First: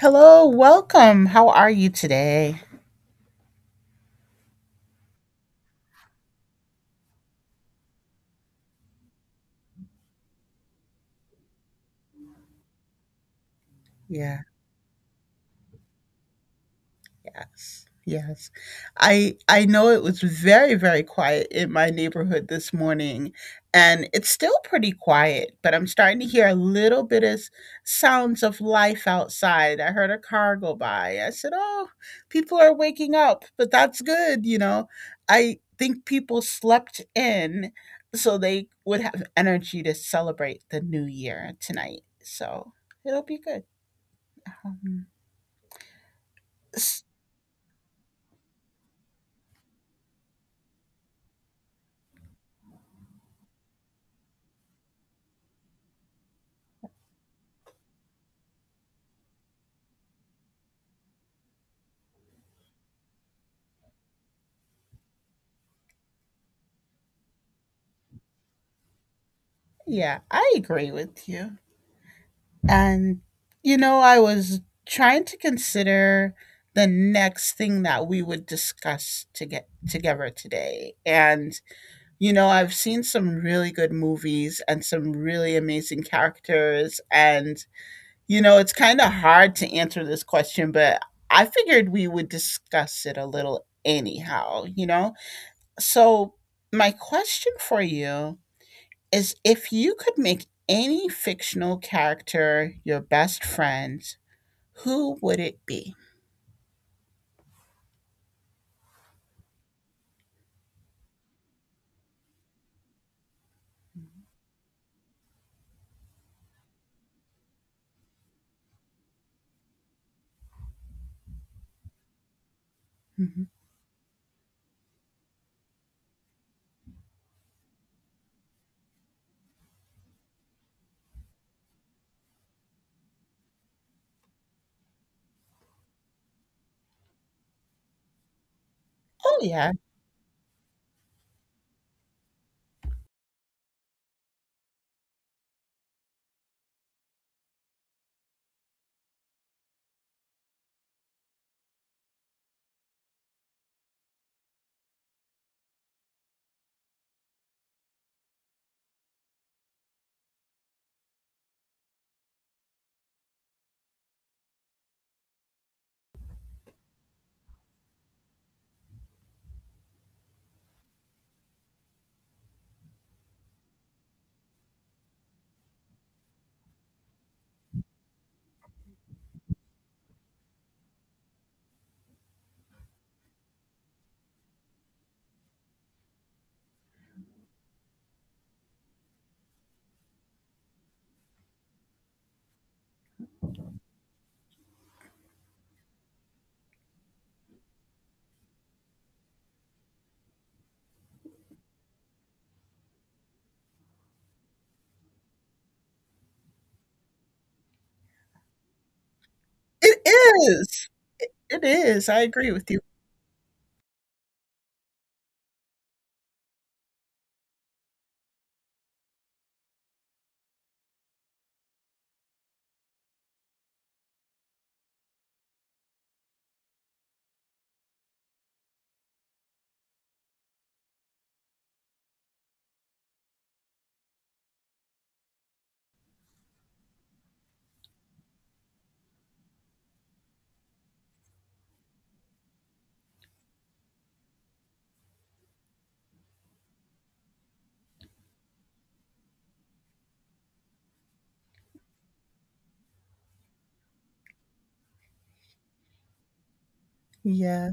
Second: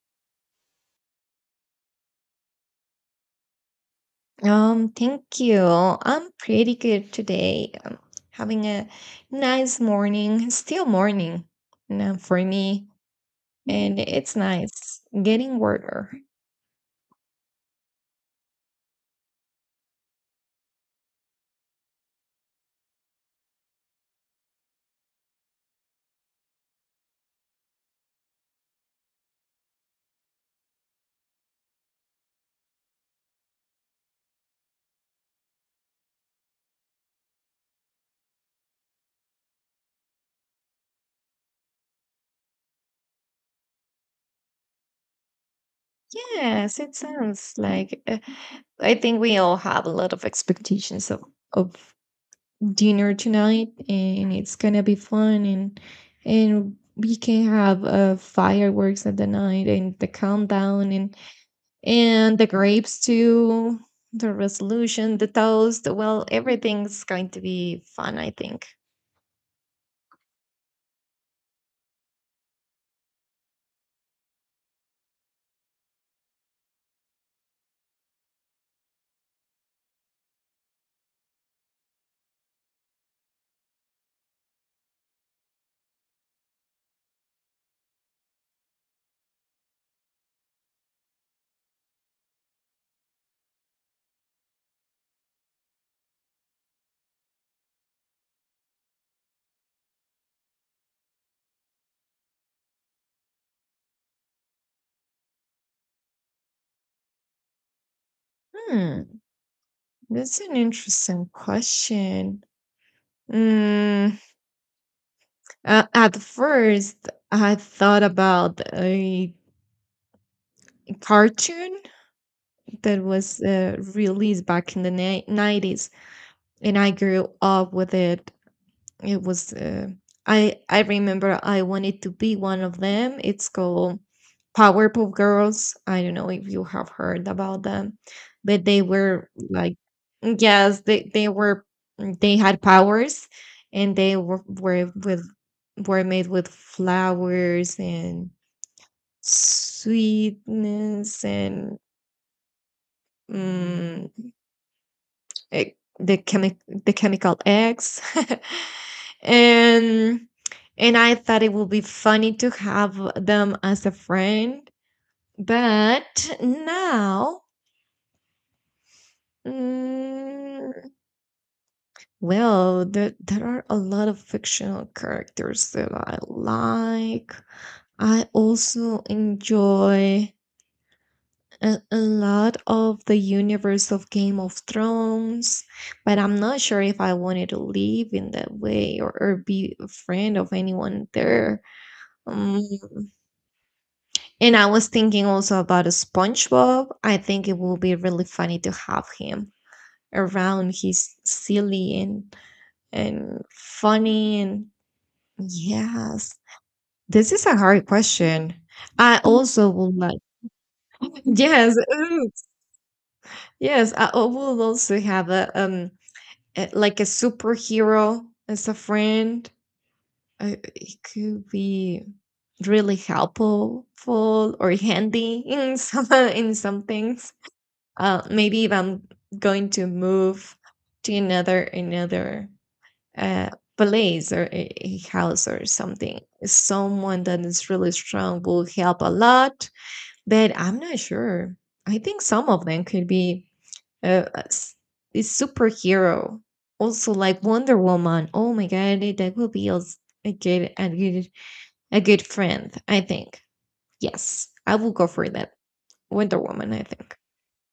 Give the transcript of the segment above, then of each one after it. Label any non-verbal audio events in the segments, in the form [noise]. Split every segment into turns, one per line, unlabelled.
Hello, welcome. How are you today?
Thank you. I'm pretty good today. I'm having a nice morning, still morning, for me, and it's
Yeah,
nice getting warmer.
yes. Yes. I know it was very quiet in my neighborhood this morning and it's still pretty quiet, but I'm starting to hear a little bit of sounds of life outside. I heard a car go by. I said, "Oh, people are waking up." But that's good. I think people slept in so they would have energy to celebrate the new year tonight. So, it'll be good. Um,
Yes, it
s-
sounds like I think we all have a lot of expectations of dinner tonight, and it's gonna be fun, and we can have fireworks at the night and the countdown, and the grapes too, the resolution, the toast. Well, everything's going to be fun, I think.
yeah, I agree with you. And, I was trying to consider the next thing that we would discuss to get together today. And, I've seen some really good movies and some really amazing characters. And, it's kind of hard to answer this question, but I figured we would discuss it a little anyhow. So, my question for you is if you could make any fictional character your best friend, who would it be?
Hmm. That's an interesting question. mm, at first I thought about a cartoon that was
Mhm.
released back in the 90s, and I grew up with it. It was I remember I wanted to be one of them. It's called Powerpuff Girls. I don't know if you have heard about them, but they were
Oh, yeah.
like. Yes, they had powers, and they were made with flowers and sweetness and eh, the chemi- the chemical eggs [laughs] and I thought it would be funny to have them as a friend. But now, mm, well, there are a lot of fictional characters that I like. I also enjoy a lot of the universe of Game of Thrones, but I'm not sure if I wanted to live in that way, or be a friend of anyone there. Um, and I was thinking also about a SpongeBob. I think it will be really funny to have him around. He's silly and funny, and yes. This is a hard question. I also would
It
like.
is.
[laughs]
It
Yes,
is. I
ooh,
agree with you.
yes, I would also have a, like, a superhero as a friend. It could be really helpful full, or handy in [laughs] some things. Maybe if I'm going to move to another uh, place, or a house, or something, someone that is really strong will help a lot. But I'm not sure. I think some of them could be uh, a s- a superhero. Also, like Wonder Woman. Oh my God, that will be a good, a good, a good friend, I think. Yes, I will go for that. Wonder Woman, I think.
Yeah.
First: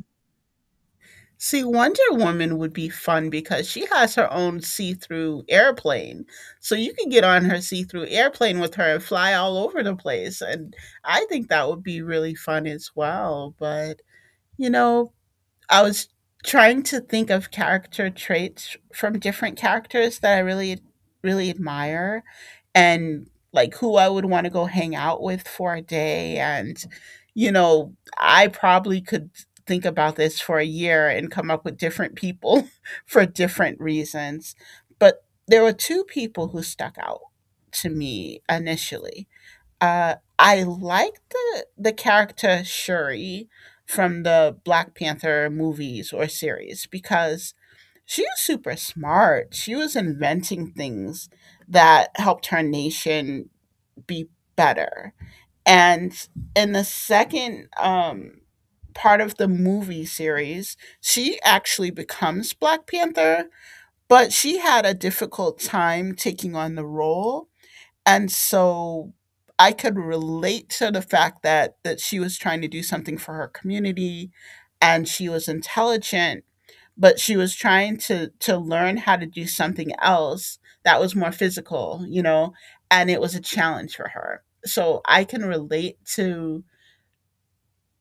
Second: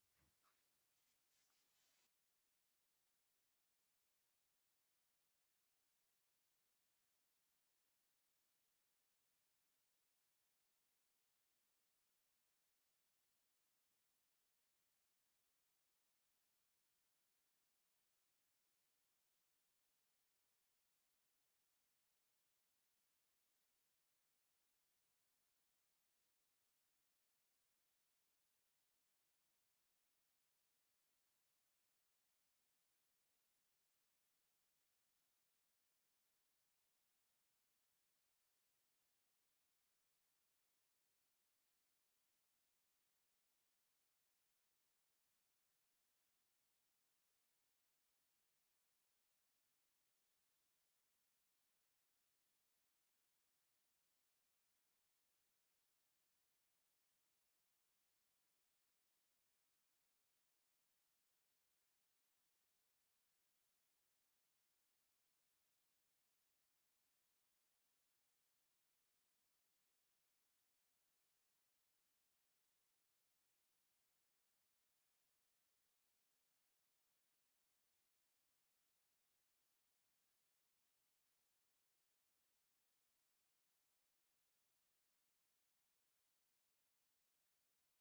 See, Wonder Woman would be fun because she has her own see through airplane. So you could get on her see through airplane with her and fly all over the place. And I think that would be really fun as well. But, you know, I was trying to think of character traits from different characters that I really, really admire and like who I would want to go hang out with for a day. And, I probably could think about this for a year and come up with different people [laughs] for different reasons. But there were two people who stuck out to me initially. I like the character Shuri from the Black Panther movies or series because she was super smart. She was inventing things that helped her nation be better. And in the second part of the movie series, she actually becomes Black Panther, but she had a difficult time taking on the role and so I could relate to the fact that she was trying to do something for her community and she was intelligent, but she was trying to learn how to do something else that was more physical, you know, and it was a challenge for her. So I can relate to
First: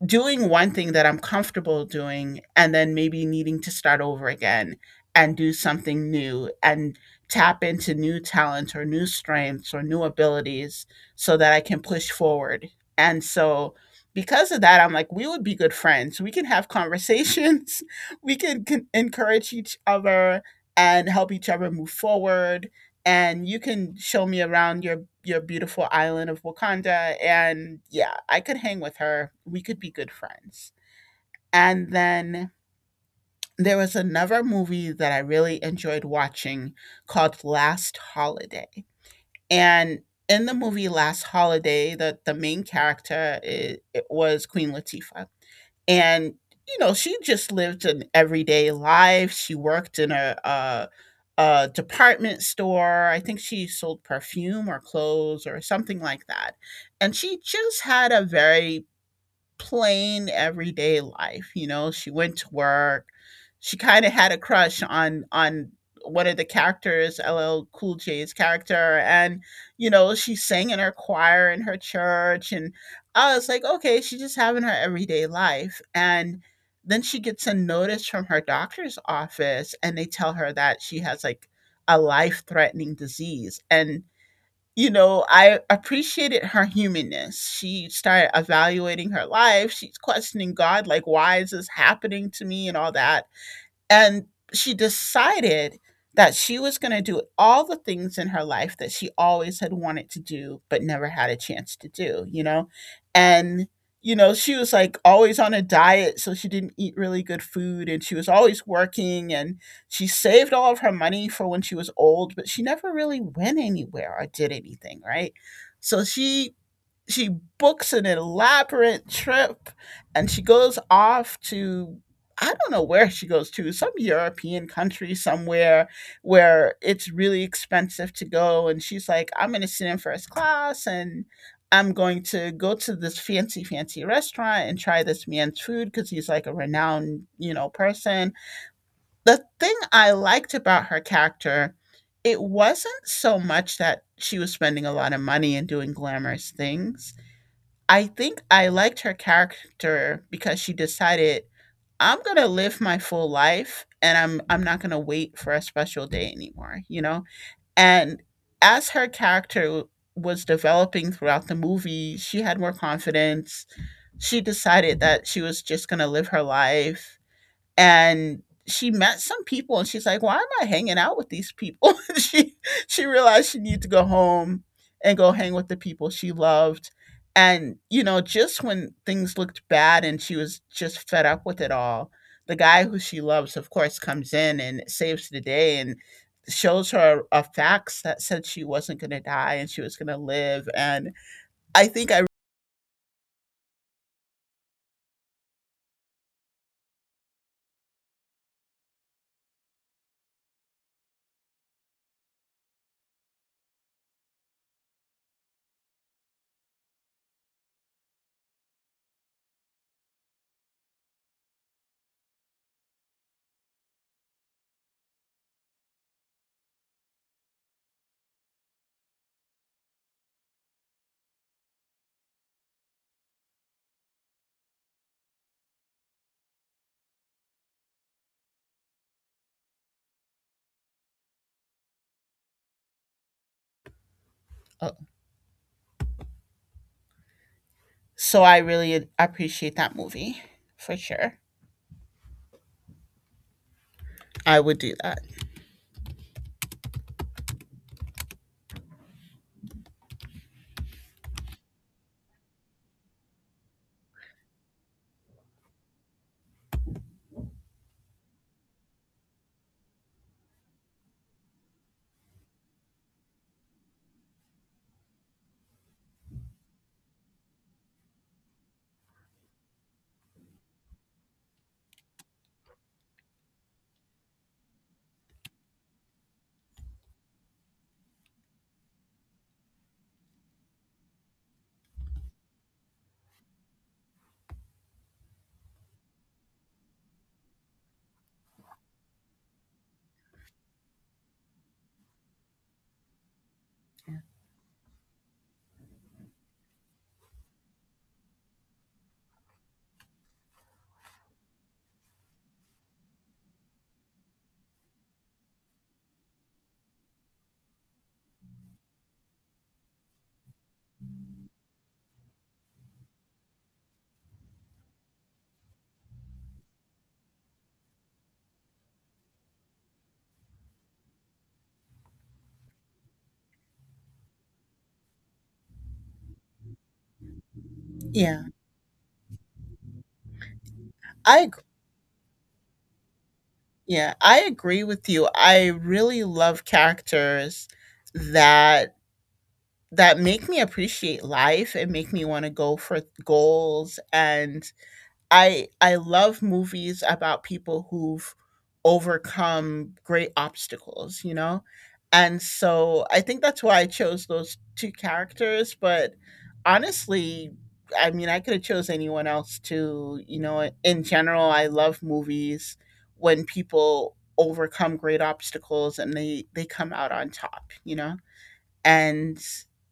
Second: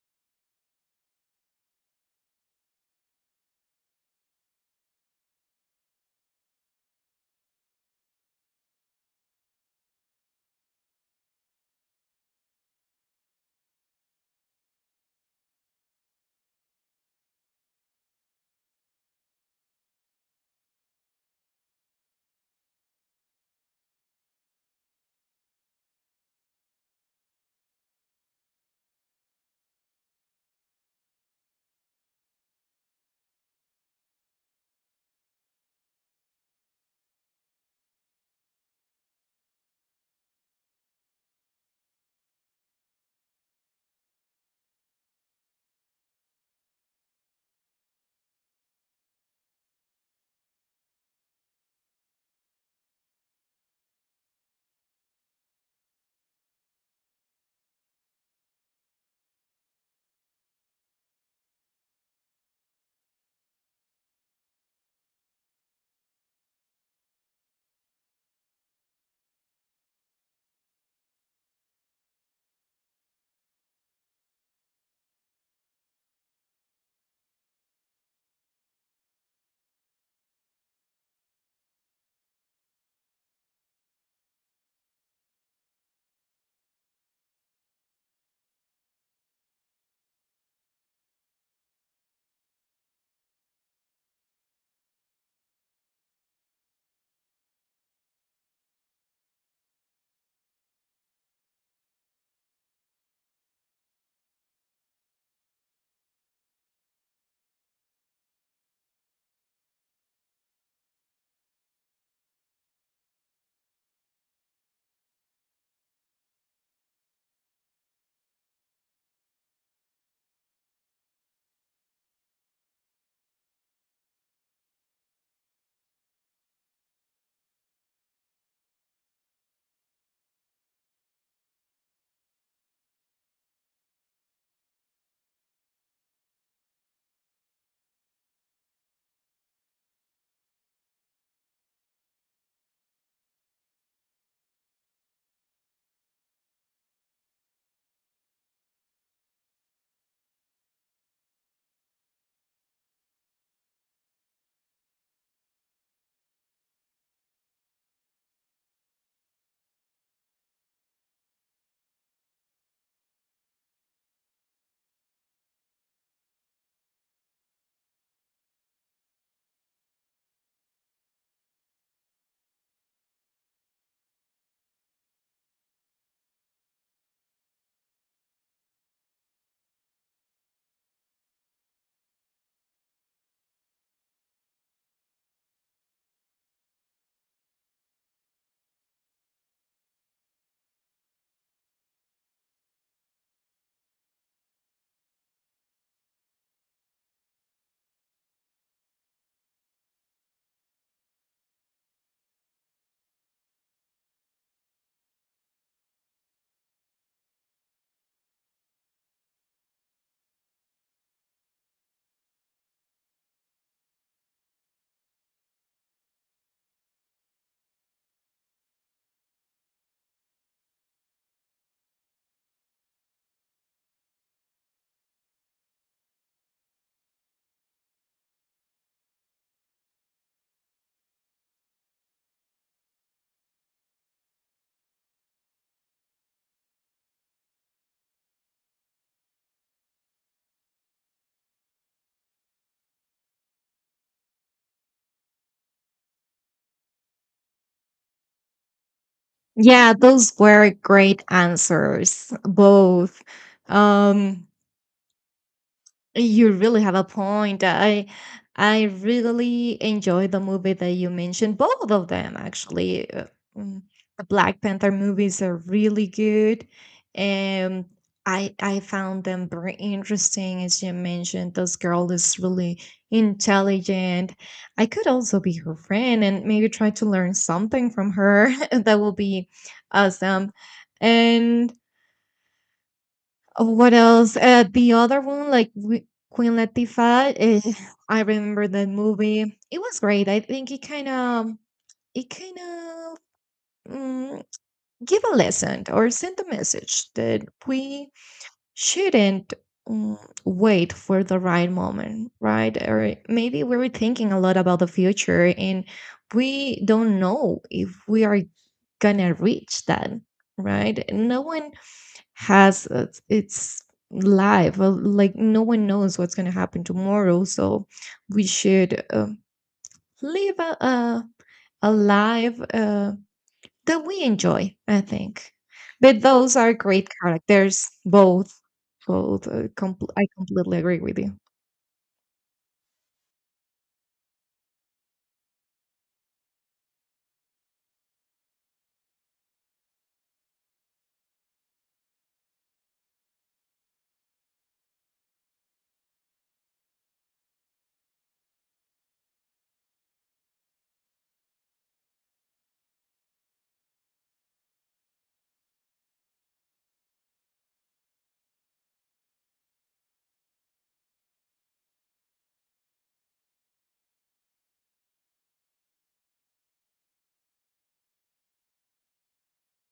doing one thing that I'm comfortable doing and then maybe needing to start over again and do something new and tap into new talent or new strengths or new abilities so that I can push forward. And so because of that, I'm like, we would be good friends. We can have conversations. [laughs] We can encourage each other and help each other move forward and you can show me around your beautiful island of Wakanda and yeah, I could hang with her. We could be good friends. And then there was another movie that I really enjoyed watching called Last Holiday. And in the movie Last Holiday, the main character I it was Queen Latifah. And, she just lived an everyday life. She worked in a department store. I think she sold perfume or clothes or something like that. And she just had a very plain everyday life, you know, she went to work. She kinda had a crush on one of the characters, LL Cool J's character, and, you know, she sang in her choir in her church, and I was like, "Okay, she's just having her everyday life," and then she gets a notice from her doctor's office, and they tell her that she has, like, a life-threatening disease, and you know, I appreciated her humanness. She started evaluating her life. She's questioning God, like, why is this happening to me and all that. And she decided that she was going to do all the things in her life that she always had wanted to do but never had a chance to do, you know? And, you know, she was like always on a diet, so she didn't eat really good food and she was always working and she saved all of her money for when she was old, but she never really went anywhere or did anything, right? So she books an elaborate trip and she goes off to I don't know where she goes to, some European country somewhere where it's really expensive to go. And she's like, I'm going to sit in first class and I'm going to go to this fancy, fancy restaurant and try this man's food because he's like a renowned, you know, person. The thing I liked about her character, it wasn't so much that she was spending a lot of money and doing glamorous things. I think I liked her character because she decided, "I'm gonna live my full life, and I'm not gonna wait for a special day anymore," you know? And as her character was developing throughout the movie, she had more confidence. She decided that she was just gonna live her life and she met some people and she's like, "Why am I hanging out with these people?" [laughs] She realized she needed to go home and go hang with the people she loved. And you know, just when things looked bad and she was just fed up with it all, the guy who she loves, of course, comes in and saves the day and shows her a fax that said she wasn't going to die and she was going to live. And I think I uh, so I really appreciate that movie for sure. I would do that.
Yeah, those were great answers. Both. Um, You really have a point. I really enjoy the movie that you mentioned, both of them actually. Mm, The Black Panther movies are really good, and I found them very interesting. As you mentioned, this girl is really intelligent. I could also be her friend and maybe try to learn something from her. [laughs] That will be awesome. And oh, what else? The other one, Queen Latifah, I remember that movie. It was great. I think it kind of mm, give a lesson, or sent a message that we shouldn't, mm, wait for the right moment, right? Or maybe we were thinking a lot about the future, and we don't know if we are gonna reach that, right? No one has its life. Well, like no one knows what's going to happen tomorrow, so we should live a life that we enjoy, I think. But those are great characters.
Yeah.
Both. I completely agree with you.
I ag- yeah, I agree with you. I really love characters that that make me appreciate life and make me want to go for goals and I love movies about people who've overcome great obstacles, you know? And so I think that's why I chose those 2 characters, but honestly, I mean, I could have chose anyone else too, you know? In general, I love movies when people overcome great obstacles and they come out on top, you know? And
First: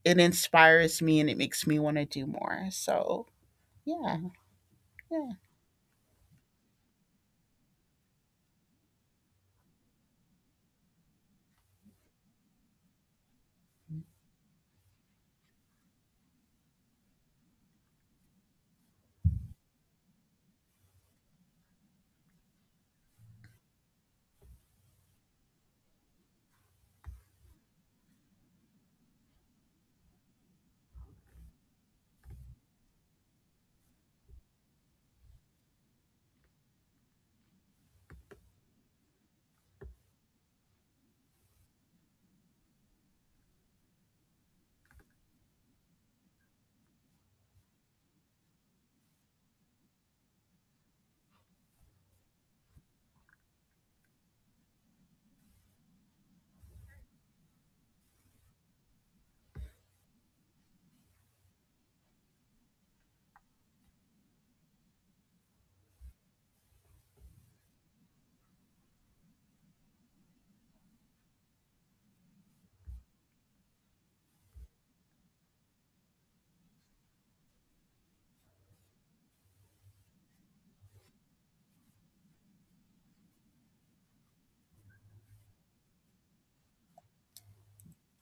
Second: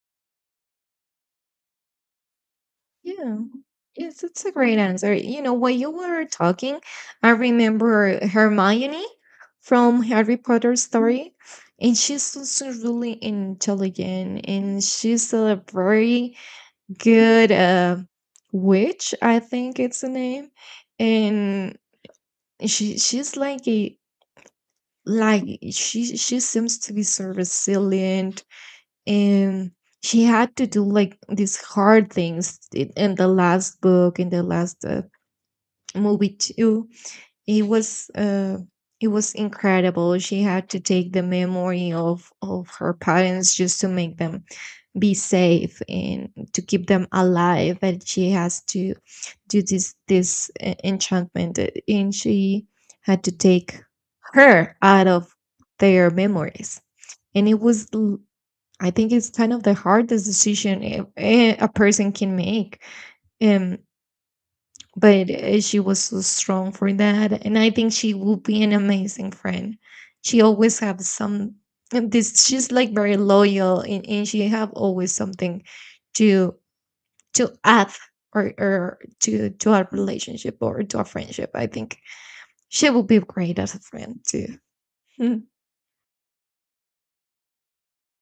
it inspires me and it makes me want to do more. So,
Yeah.
yeah.
Yes, it's a great answer.
Yeah.
While you were talking, I remember Hermione from Harry Potter story, and she's also really intelligent, and she's a very good witch, I think it's the name, and she's like a, like she seems to be so resilient, and she had to do like these hard things, in the last book, in the last movie too. It was it was incredible. She had to take the memory of her parents just to make them be safe and to keep them alive, and she has to do this enchantment, and she had to take her out of their memories. And it was, I think, it's kind of the hardest decision a person can make. Um, but she was so strong for that, and I think she will be an amazing friend. She always have some and this. She's like very loyal, and she have always something to to add, or to our relationship or to our friendship. I think she will be great as a friend too. [laughs]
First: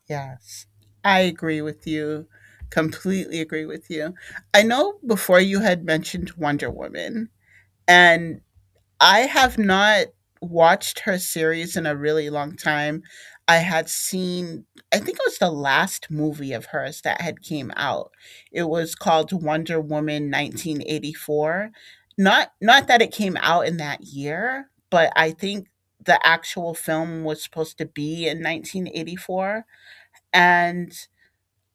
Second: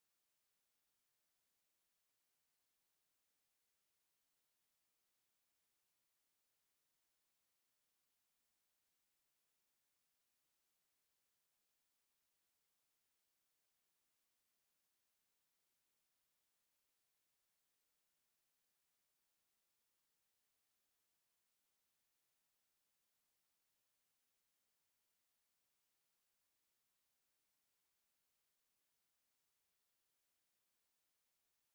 Yes. I agree with you. Completely agree with you. I know before you had mentioned Wonder Woman, and I have not watched her series in a really long time. I had seen I think it was the last movie of hers that had came out. It was called Wonder Woman 1984. Not that it came out in that year, but I think the actual film was supposed to be in 1984 and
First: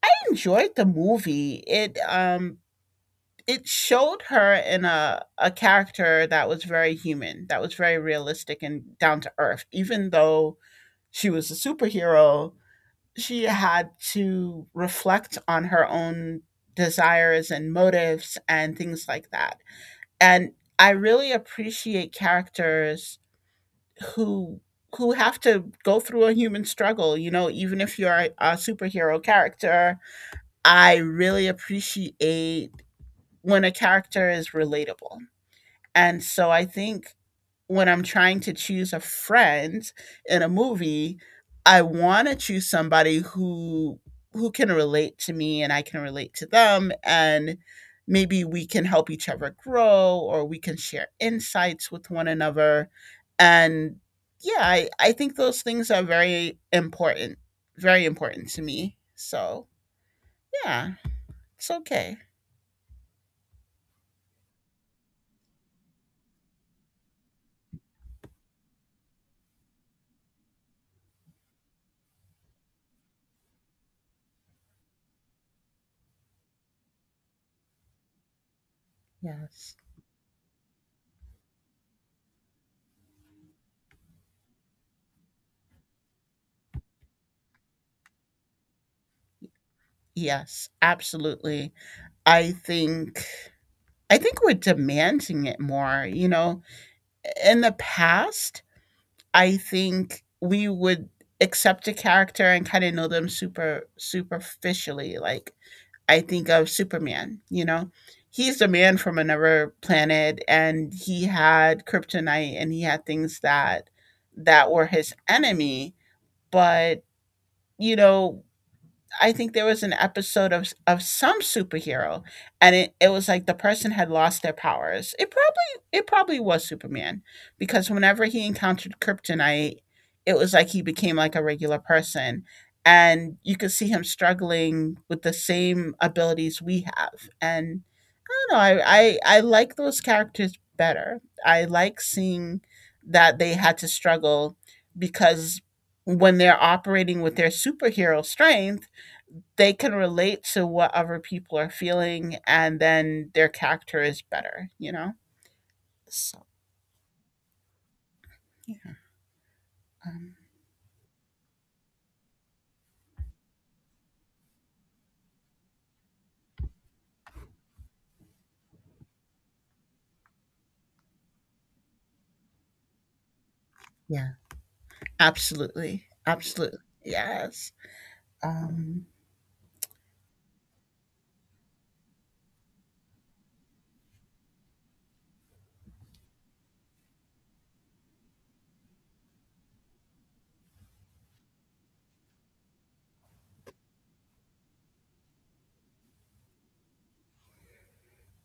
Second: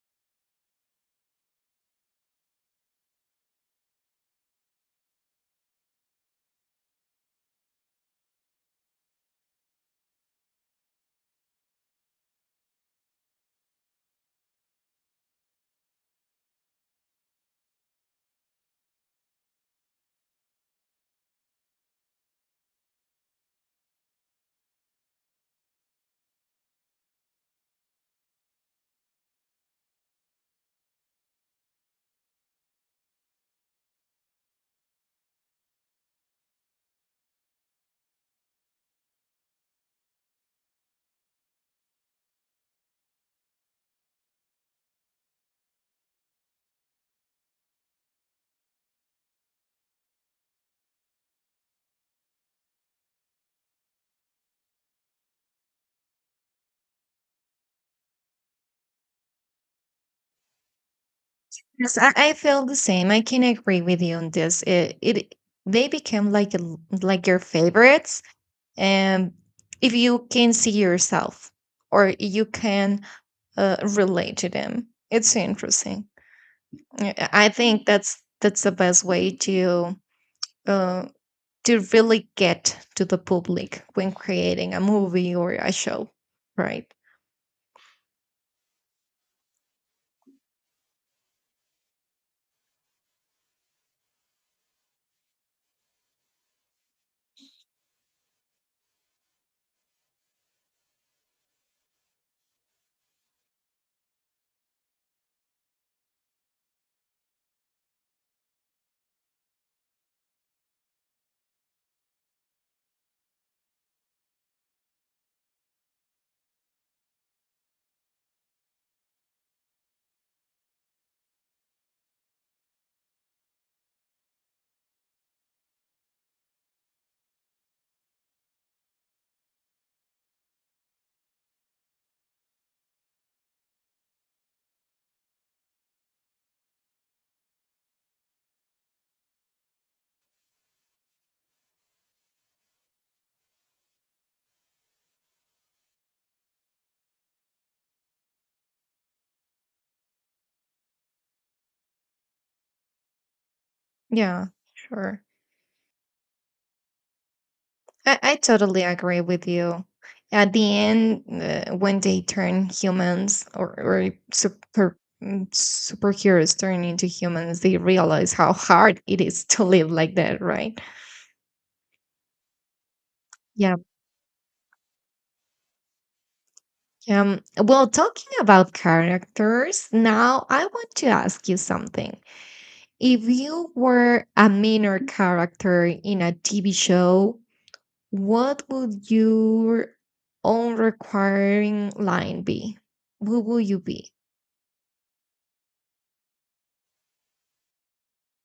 I enjoyed the movie. It showed her in a character that was very human, that was very realistic and down to earth. Even though she was a superhero, she had to reflect on her own desires and motives and things like that. And I really appreciate characters who who have to go through a human struggle, you know, even if you're a superhero character, I really appreciate when a character is relatable. And so I think when I'm trying to choose a friend in a movie, I want to choose somebody who can relate to me and I can relate to them and maybe we can help each other grow or we can share insights with one another and yeah, I think those things are very important to me. So, yeah, it's
Yes, I,
okay.
I feel the same. I can agree with you on this. It they become like a, like, your favorites, and if you can see yourself or you can relate to them, it's interesting. Yeah, I think that's the best way
Yes.
uh, to really get to the public when creating a movie or a show, right?
Yes, absolutely. I think I think we're demanding it more, you know. In the past, I think we would accept a character and kind of know them super superficially. Like I think of Superman, you know. He's a man from another planet and he had kryptonite and he had things that were his enemy, but you know, I think there was an episode of some superhero, and it was like the person had lost their powers. It probably was Superman, because whenever he encountered kryptonite, it was like he became like a regular person, and you could see him struggling with the same abilities we have. And I don't know, I like those characters better. I like seeing that they had to struggle because when they're operating with their superhero strength they can relate to what other people are feeling and then their character is
Yeah,
better, you know,
sure.
so
I totally
yeah.
agree with you.
um,
At the end, when they turn humans, or super, superheroes turn into humans, they realize how hard it is to live like that, right? Yeah.
yeah, absolutely, absolutely, yes.
Well, talking about
Um,
characters, now I want to ask you something. If you were a minor character in a TV show, what would your own requiring line be? Who will you be?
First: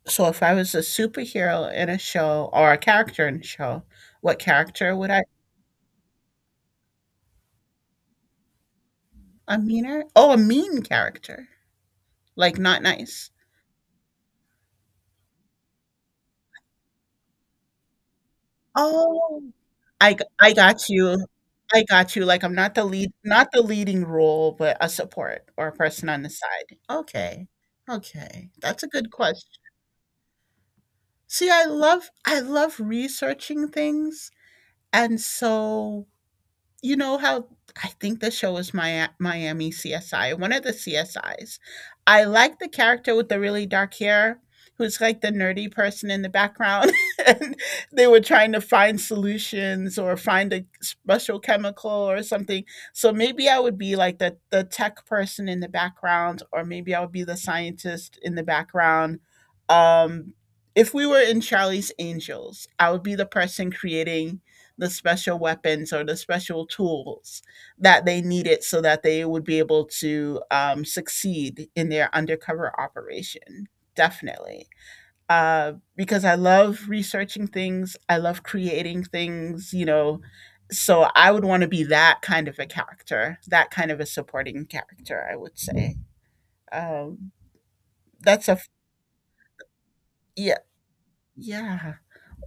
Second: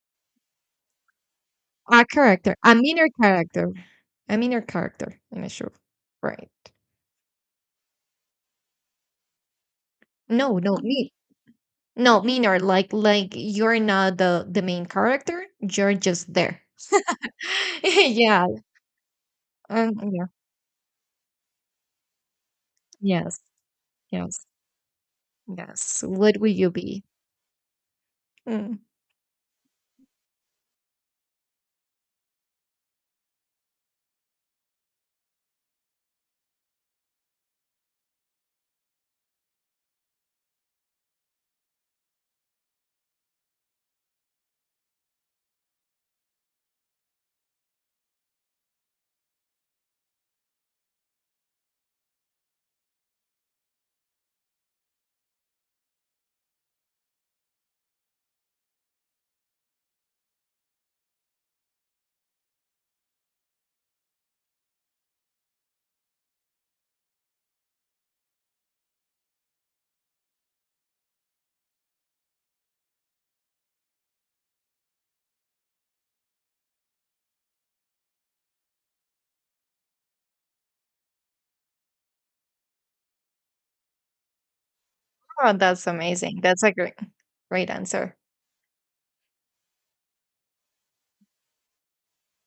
so if I was a superhero in a
A
show
character,
or
a
a
minor
character in a
character,
show, what
a minor
character would
character
I—
in a show, right?
a meaner, oh, a
No, no,
mean
me,
character,
no,
like
minor.
not
Like,
nice.
like you're not the main character. You're just there. [laughs] Yeah.
Oh,
Yeah.
I got you. I got you, like, I'm not the lead,
Yes.
not the leading
Yes.
role, but a support or a
Yes.
person on the
What would you
side.
be?
Okay. Okay,
Mm.
that's a good question. See, I love researching things, and so you know how I think the show is Miami CSI, one of the CSIs. I like the character with the really dark hair who's like the nerdy person in the background [laughs] and they were trying to find solutions or find a special chemical or something. So maybe I would be like the tech person in the background or maybe I would be the scientist in the background. Um if we were in Charlie's Angels, I would be the person creating the special weapons or the special tools that they needed so that they would be able to succeed in their undercover operation. Definitely. Because I love researching things, I love creating things. So I would want to be that kind of a character, that kind of a supporting character, I
Oh,
would
that's
say.
amazing. That's a great,
Um,
great answer.
that's yeah, yeah.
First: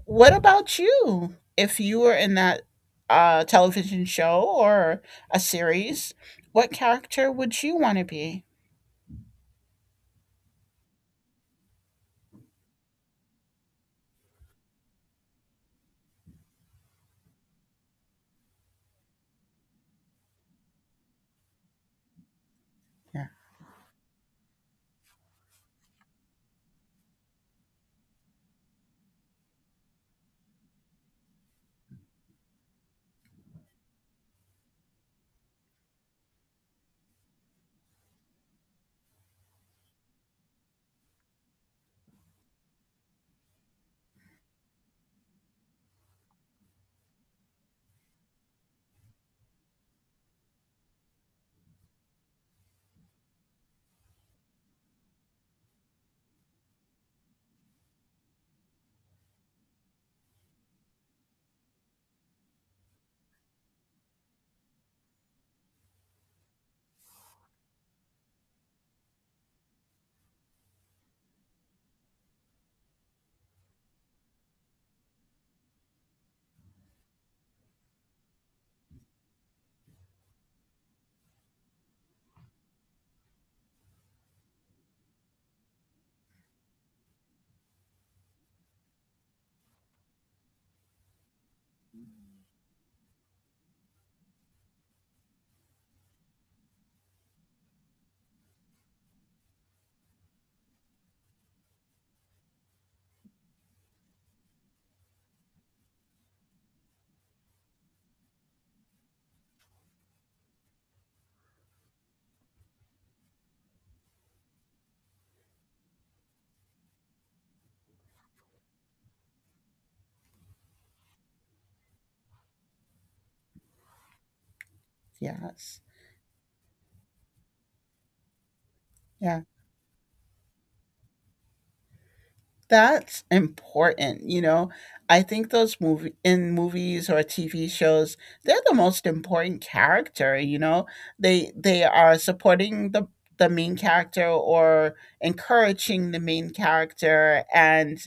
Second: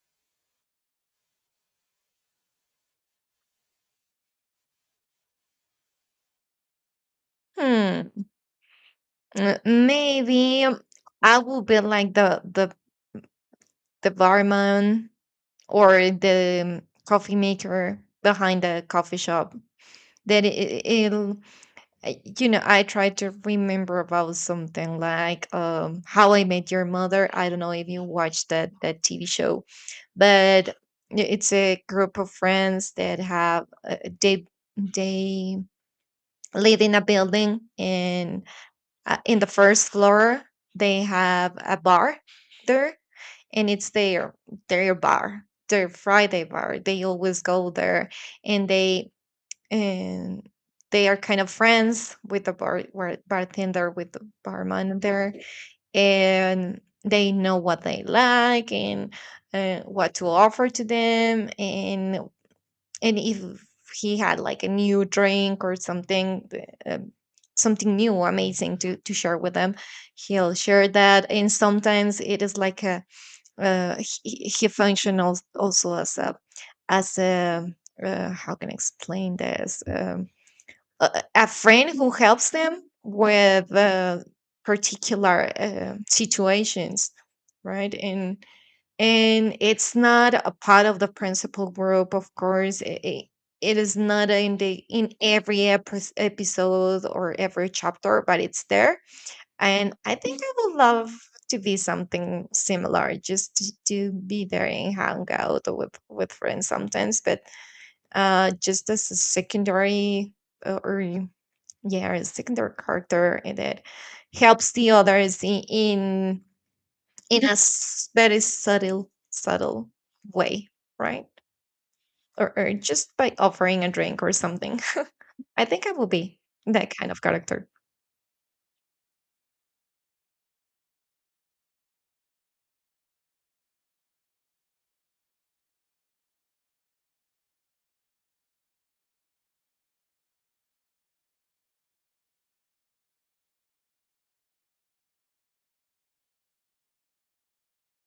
What about you? If you were in that television show or a series, what character would you want to
Hmm.
be?
Maybe I will be like the barman, or the coffee maker behind the coffee shop that it'll. I try
Yeah,
to remember about something like How I Met Your Mother. I don't know if you watched that TV show, but it's a group of friends that have, they live in a building, and in the first floor they have a bar there, and it's their bar, their Friday bar. They always go there, and and they are kind of friends with the bartender, with the barman there, and they know what they like, and what to offer to them, and if he had like a new drink or something, something new, amazing to share with them, he'll share that. And sometimes it is like a uh, he functions also as a how can I explain this? A friend who helps them with particular situations, right? And it's not a part of the principal group, of course. It is not in the in every episode or every chapter, but it's there. And I think I would love to be something similar, just to be there and hang out with friends sometimes. But just as a secondary, or yeah, a secondary character, and that helps the others in very subtle way, right? Or just by offering a drink or something. [laughs] I
yes,
think I will be that kind of character.
yeah, that's important. You know, I think those movies or TV shows, they're the most important character. You know, they are supporting the main character or encouraging the main character. And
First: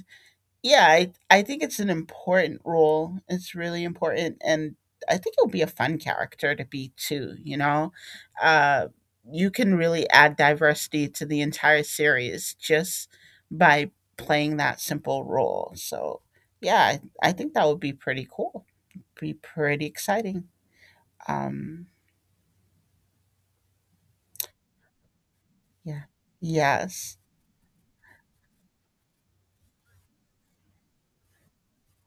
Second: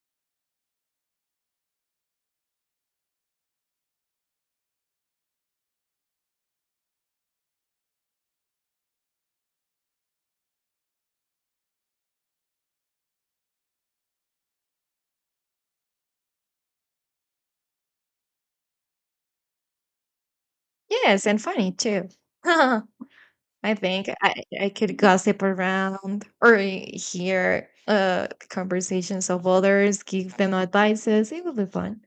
yeah, I think it's an important role. It's really important, and I think it'll be a fun character to be too. You know, uh, you can really add diversity to the entire series just by playing that simple role. So, yeah, I think that would be pretty cool. Be pretty exciting.
Yes, and funny
Um,
too. [laughs] I think I could gossip
yeah.
around or
Yes.
hear conversations of others, give them advices. It would be fun.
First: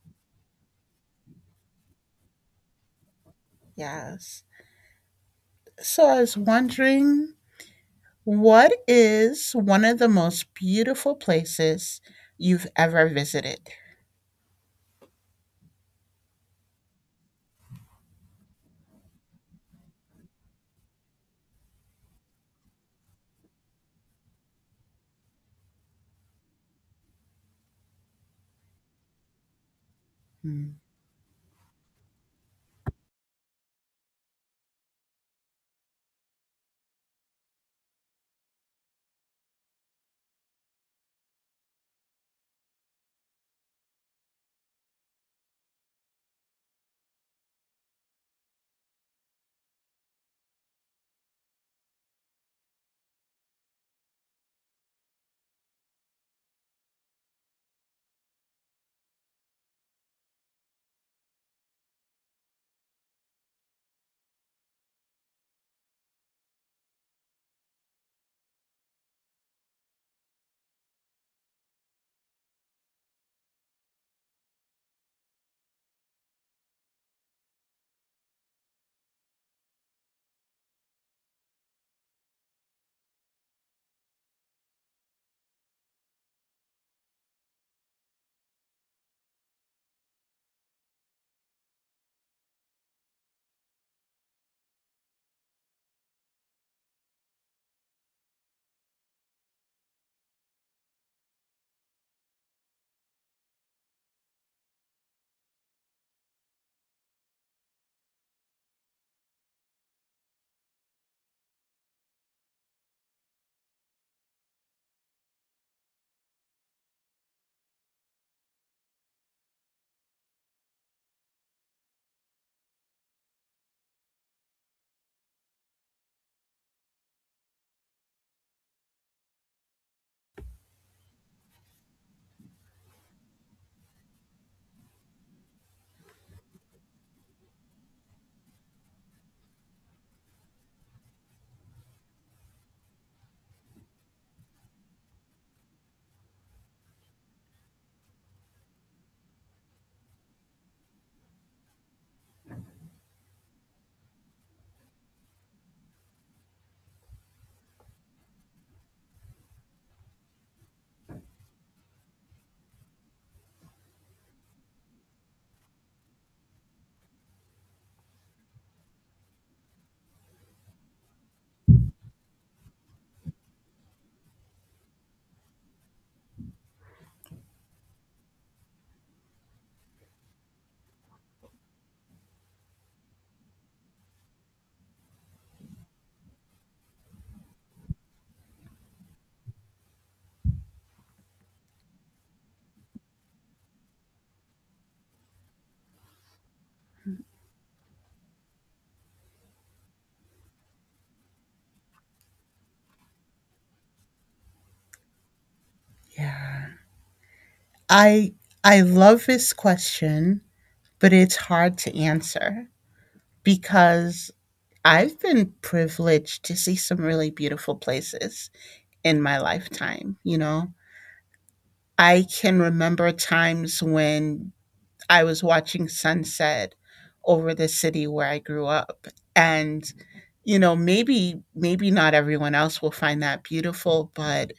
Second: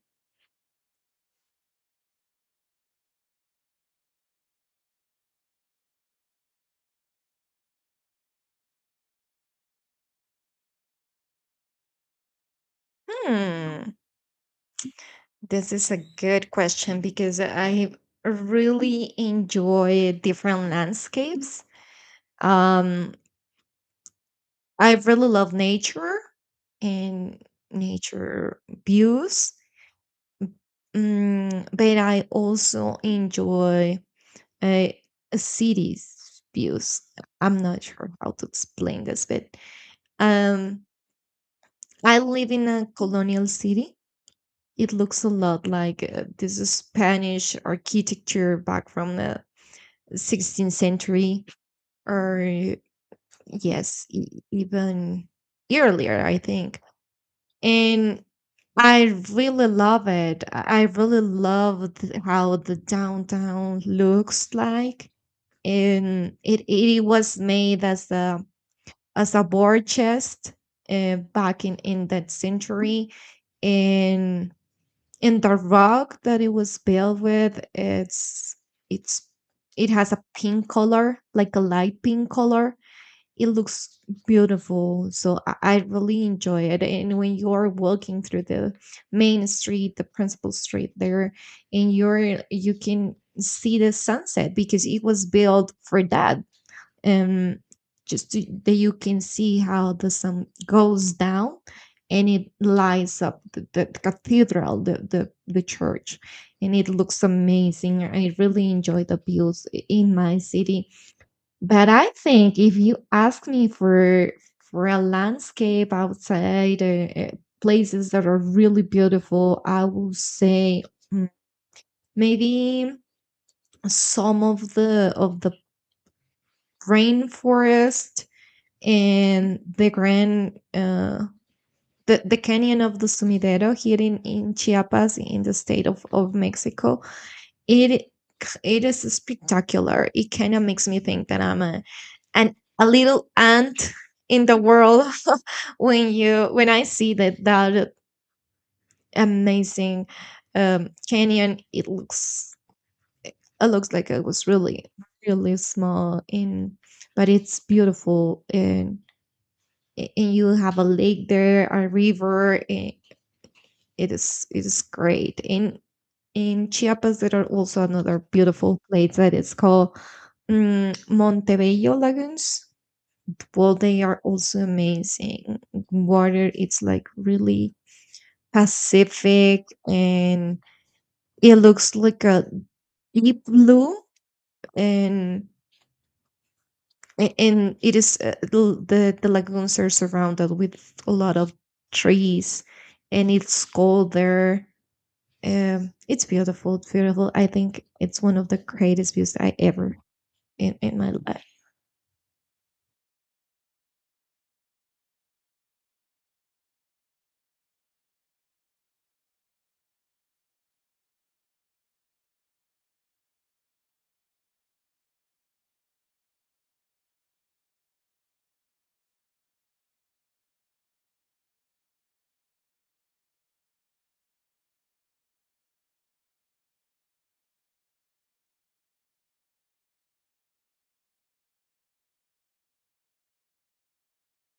Yes. So I was wondering, what is one of the most beautiful places you've ever visited?
Hmm. This is a good question because I really enjoy different landscapes. Um, I really love nature and nature views,
Mm,
but I also enjoy uh, cities views. I'm not sure how to explain this, but um, I live in a colonial city. It looks a lot like this Spanish architecture back from the 16th century, or yes, even earlier, I think. And I really love it. I really love how the downtown looks like, and it was made as a war chest, back in that century, and and the rock that it was built with, it's it has a pink color, like a light pink color. It looks beautiful. So I really enjoy it, and when you're walking through the main street, the principal street there, and you can see the sunset, because it was built for that, um, that you can see how the sun goes down, and it lights up the cathedral, the church, and it looks amazing. I really enjoy the views in my city. But I think if you ask me for a landscape outside, places that are really beautiful, I will say, mm, maybe some of the rainforest, and the grand, the canyon of the Sumidero, here in, Chiapas, in the state of Mexico. It it is spectacular. It kind of makes me think that I'm a little ant in the world [laughs] when you when I see that amazing, canyon. It looks, like it was really, really small but it's beautiful. And and you have a lake there, a river. And it is great. And in Chiapas, there are also another beautiful place that is called, Montebello Lagoons. Well, they are also amazing. Water, it's like really Pacific, and it looks like a deep blue, and and it is, the lagoons are surrounded with a lot of trees, and it's cold there. It's beautiful, it's beautiful. I think it's one of the greatest views I ever, in my life.
Yeah. I I love this question, but it's hard to answer because I've been privileged to see some really beautiful places in my lifetime, you know. I can remember times when I was watching sunset over the city where I grew up. And, you know, maybe not everyone else will find that beautiful, but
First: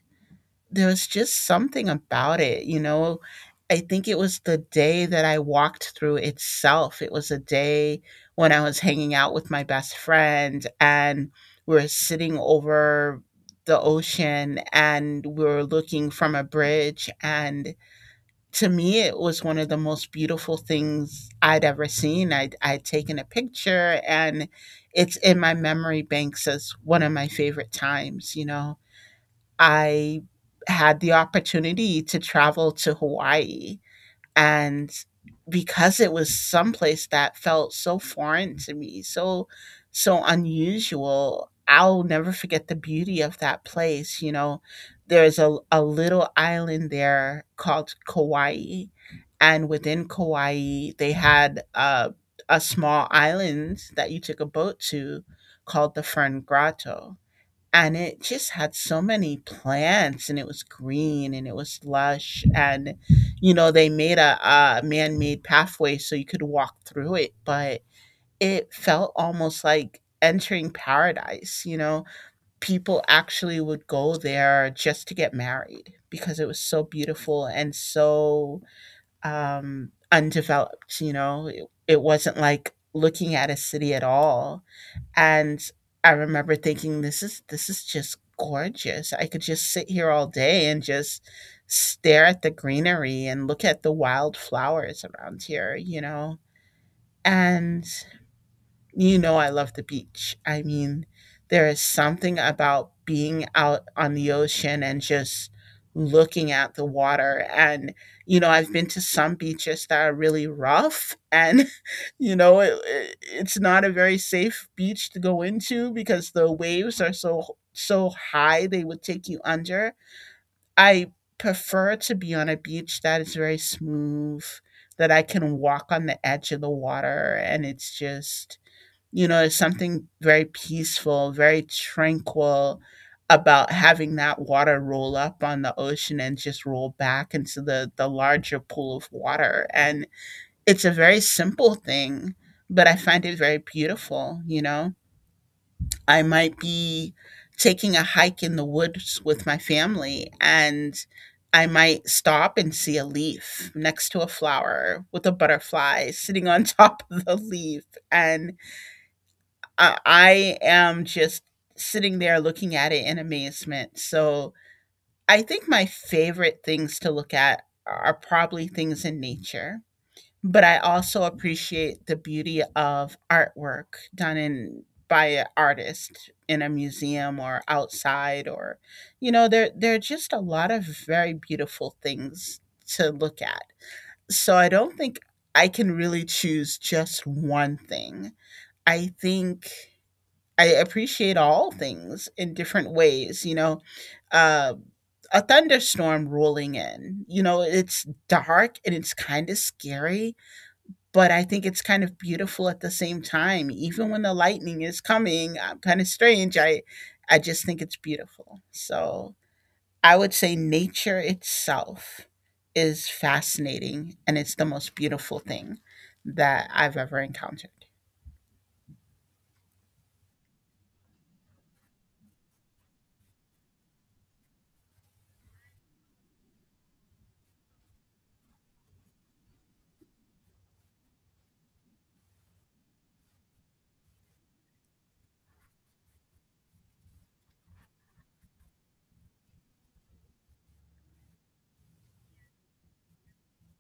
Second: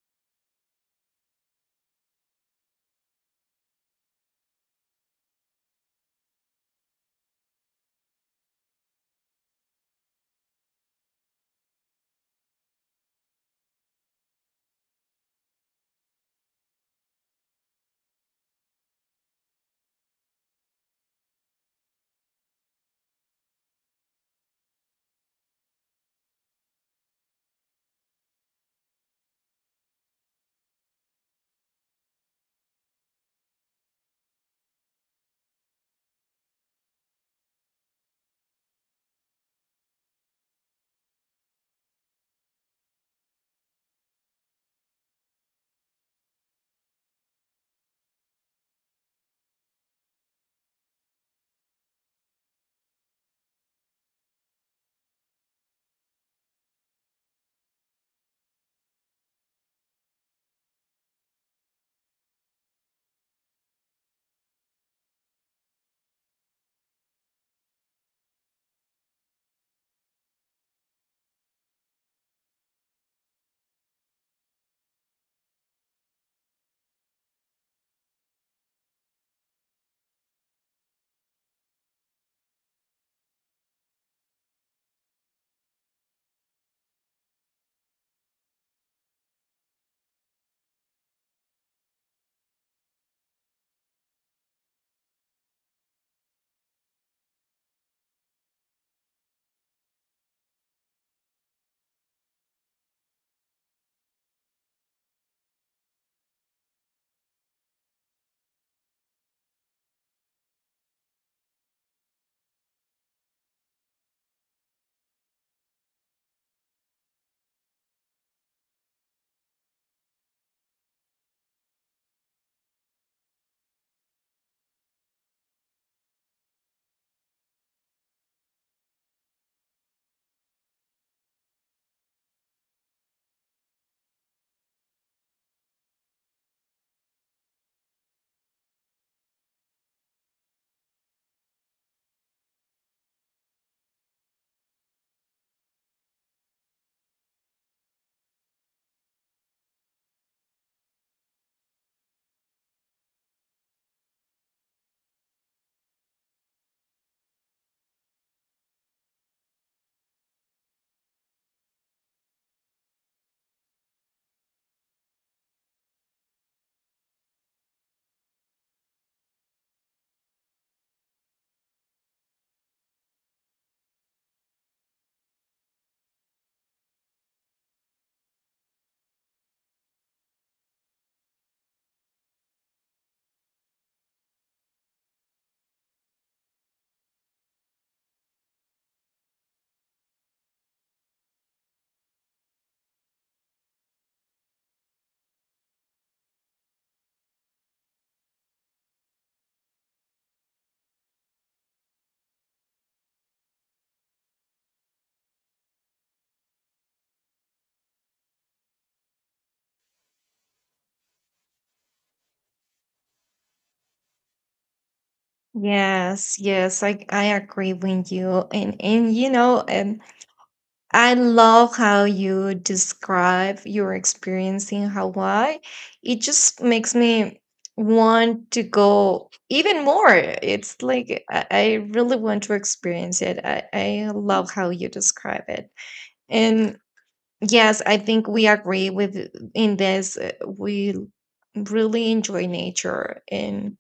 there was just something about it, you know. I think it was the day that I walked through itself. It was a day when I was hanging out with my best friend and we were sitting over the ocean and we were looking from a bridge and to me it was one of the most beautiful things I'd ever seen. I'd taken a picture and it's in my memory banks as one of my favorite times, you know. I had the opportunity to travel to Hawaii, and because it was someplace that felt so foreign to me, so unusual, I'll never forget the beauty of that place. You know, there's a little island there called Kauai, and within Kauai, they had a small island that you took a boat to, called the Fern Grotto, and it just had so many plants and it was green and it was lush. And you know they made a man-made pathway so you could walk through it, but it felt almost like entering paradise. You know, people actually would go there just to get married because it was so beautiful and so undeveloped. You know it wasn't like looking at a city at all. And I remember thinking, this is just gorgeous. I could just sit here all day and just stare at the greenery and look at the wildflowers around here, you know? And you know, I love the beach. I mean, there is something about being out on the ocean and just looking at the water. And, you know, I've been to some beaches that are really rough and, [laughs] you know, it's not a very safe beach to go into because the waves are so high they would take you under. I prefer to be on a beach that is very smooth, that I can walk on the edge of the water and it's just, you know, it's something very peaceful, very tranquil about having that water roll up on the ocean and just roll back into the larger pool of water. And it's a very simple thing, but I find it very beautiful. You know, I might be taking a hike in the woods with my family and I might stop and see a leaf next to a flower with a butterfly sitting on [laughs] top of the leaf. And I am just sitting there looking at it in amazement. So I think my favorite things to look at are probably things in nature, but I also appreciate the beauty of artwork done in by an artist in a museum or outside. Or you know there are just a lot of very beautiful things to look at. So I don't think I can really choose just one thing. I think I appreciate all things in different ways, you know. Uh, a thunderstorm rolling in, you know, it's dark and it's kind of scary, but I think it's kind of beautiful at the same time. Even when the lightning is coming, I'm kind of strange. I just think it's beautiful. So I would say nature itself is fascinating and it's the most beautiful thing
Yes,
that
yes,
I've
i
ever
i
encountered.
agree with you, and I love how you describe your experience in Hawaii. It just makes me want to go even more. It's like I really want to experience it. I love how you describe it. And yes, I think we agree with in this. We really enjoy nature and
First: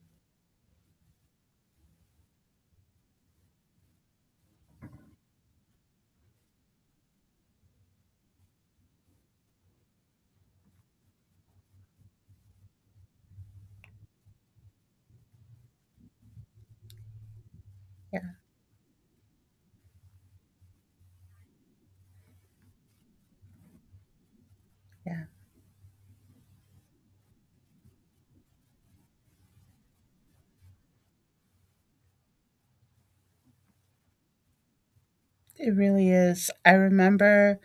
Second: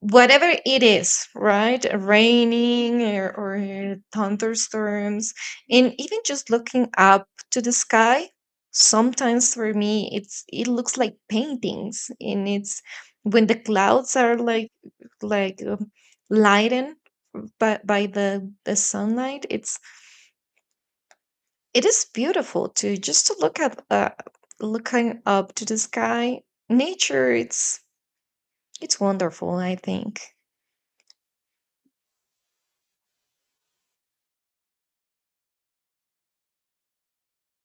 whatever it is, right? Raining, or thunderstorms, and even just looking up to the sky. Sometimes for me, it looks like paintings, and it's when the clouds are like, lightened by
Yeah,
the sunlight. It is beautiful to just to look at, looking
yeah.
up to the sky. Nature, it's wonderful, I think.
It really is. I remember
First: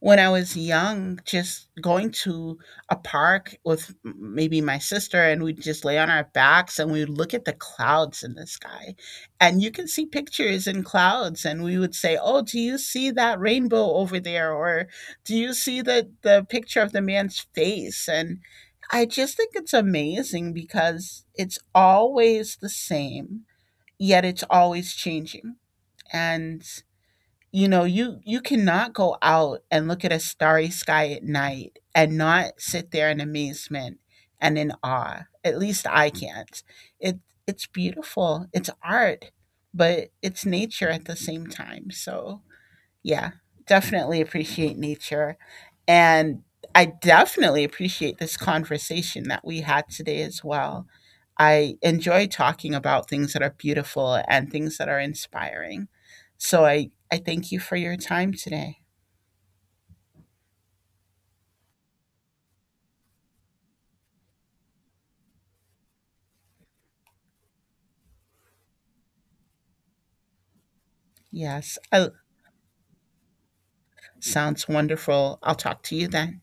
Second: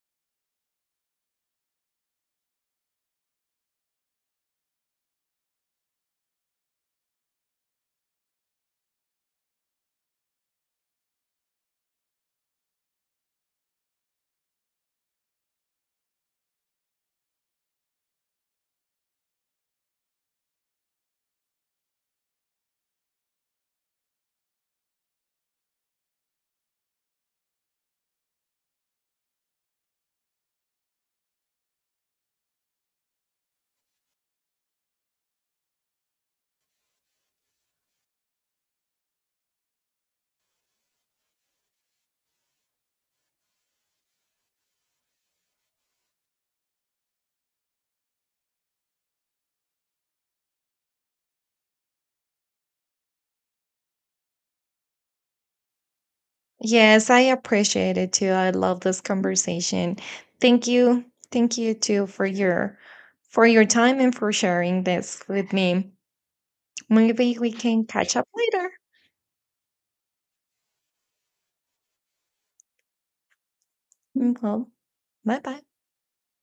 when I was young, just going to a park with maybe my sister, and we'd just lay on our backs and we'd look at the clouds in the sky. And you can see pictures in clouds, and we would say, oh, do you see that rainbow over there? Or do you see the picture of the man's face? And I just think it's amazing because it's always the same, yet it's always changing. And you know you cannot go out and look at a starry sky at night and not sit there in amazement and in awe, at least I can't. It it's beautiful, it's art, but it's nature at the same time. So yeah, definitely appreciate nature. And I definitely appreciate this conversation that we had today as well. I enjoy talking about things that are beautiful and things that are inspiring. So
Yes,
I
I
thank you for your
appreciate it too.
time
I
today.
love this conversation. Thank you. Thank you too for your time and for sharing this with me. Maybe we can catch up later.
Yes, I, sounds
Well,
wonderful.
bye
I'll
bye.
talk to you then.